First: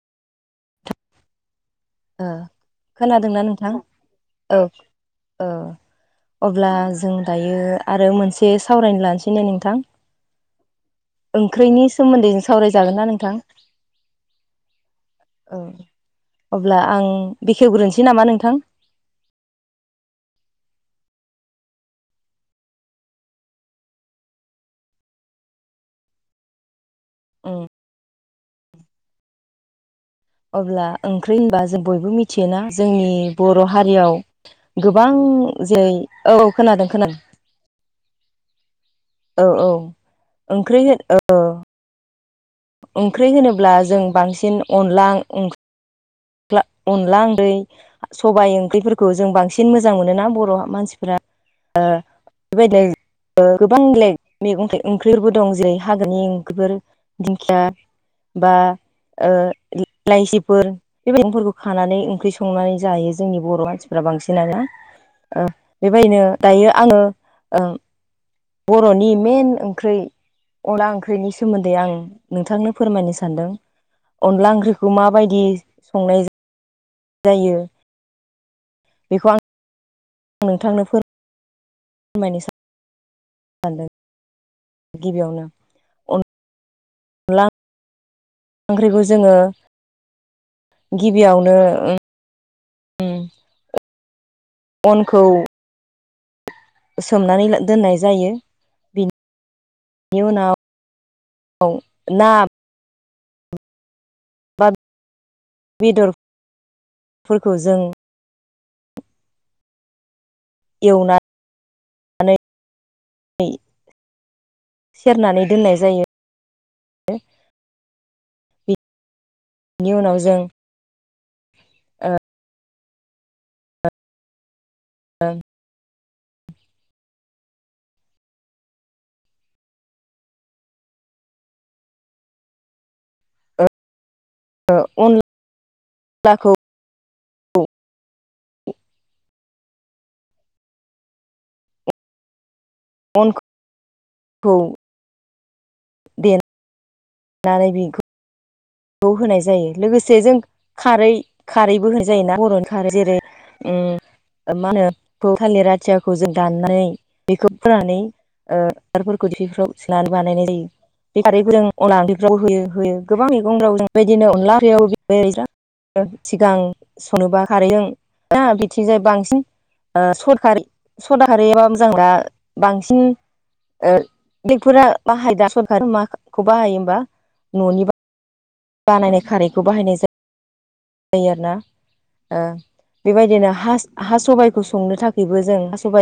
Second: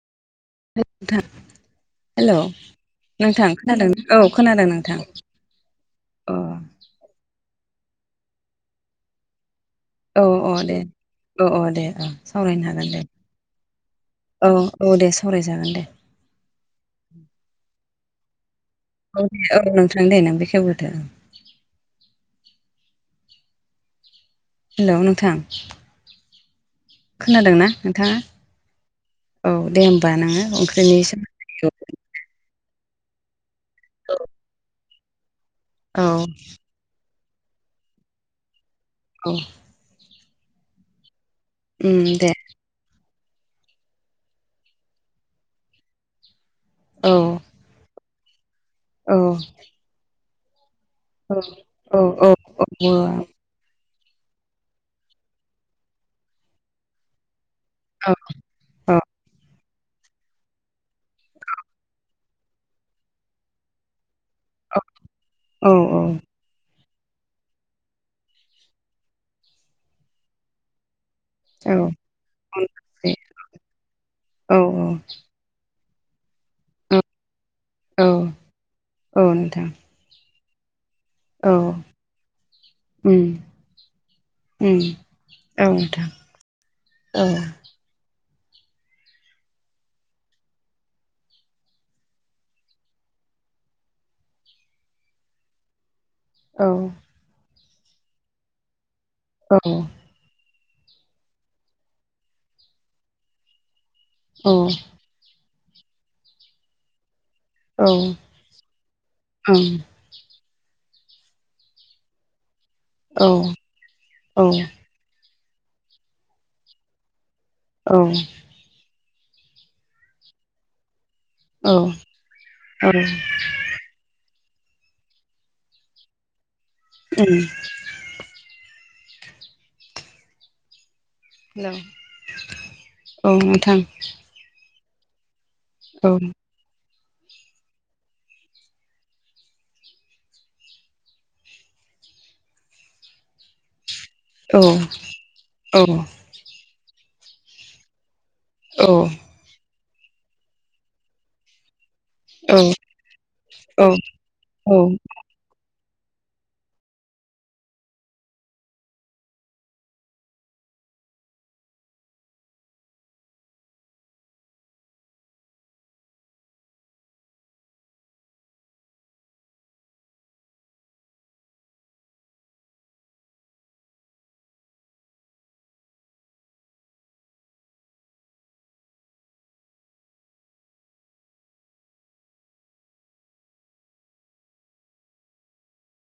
नोंथां ओ हेलौ' खोनादोंना नोंथां खोनादों औ खोनादों नोंथां। ओ अ अब्ला जों दायो आरो मोनसे सावरायनो लानोसै ने नोंथां? औ औ दे औ औ ओंख्रिनि दे औ सोमोन्दै जों सावरायनो हागोन सावरायजागोन दे। ना नोंथां औ औ दे औ सावरायजागोन दे अब्ला आं बेखेवग्रोनोसै नामा नोंथां औ दे औ नोंथां दे नों बेखेवग्रोदो हेल' नोंथां उम खोनादोंना नोंथाङा? औ दे होमबा नोङो अब्ला ओंख्रिनि सोमो [unintelligible] होनबा जों बयबो मिथियोना जोंनि बर' हारियाव गोबां जेरै औ खोनादों-खोनादों औ औ ओंख्रि ओ उम दे ओंख्रि होनोब्ला जों बांसिन अनला ओं ख्ला औ अनला [unintelligible] सबाइ ओंख्रिफोरखौ औ जों बांसिन मोजां मोनोना बर' मानसि औ औ औ [unintelligible] ओ गोबां बेलेग मैगं थाइ ओंख्रिबो दं जेरै हाग्रानि ओंख्रिफोर दिंखिया औ बा ओ [unintelligible] लाइसिफोर [unintelligible] खानानै ओंख्रि संनानै जायो जोंनि बर' मानसि फोरा बांसिनानोना ओ औ बेबायदिनो दायो आङो ओं बर'नि मेन ओंख्रै अनला ओंख्रैनिस सोमोन्दै आं नोंथांनो फोरमायनो सानदों अनला ओंख्रिखौ माबायदि संनाय [unintelligible] जायो औ औ बेखौ आं नोंथां नोंथांनो फोर औ उम सानदों उम गिबियावनो औ थां औ अनला ओंख्रिखौ जोङो गिबियावनो [unintelligible] अनखौ औ सोमनानै ला दोननाय जायो बि औ नि उनाव औ ना औ बा बिदर औ ओं एवना औ [unintelligible] सेरनानै दोननाय जायो। औ नि उनाव जों औ ओ औ ओं उम हेल' औ नोंथां ओ अन औ अनखौ औ औ दे नानै औ बेखौ होनाय जायो लोगोसे जों खारै- खारैबो होनाय जायोना बर'नि औ खारो जेरै उम औ ओ मा औ होनो [unintelligible] थालिर राथियाखौ जों दाननानै बेखौ फोनानै ओ थारफोरखौ दिफिफ्राव सोनानै बानायनाय जायो। बे खारैखौ जों अनला ओख्रिफ्रावबो होयो होयो गोबां मैगंफोराव जों बेदिनो अनदला यावबो सिगां संनोबा खारैजों ना बिथिंजाय बांसिन [unintelligible] मोजां दा बांसिन ओ बेक्टरा बाहायदा सरखार माखौ बाहायो होमबा न'नि बा बानायनाय खारैखौ बाहायनाय जायो। जायो आरोना बेबायदिनो हा सबाइखौ संनो थाखायबो जों सबाइ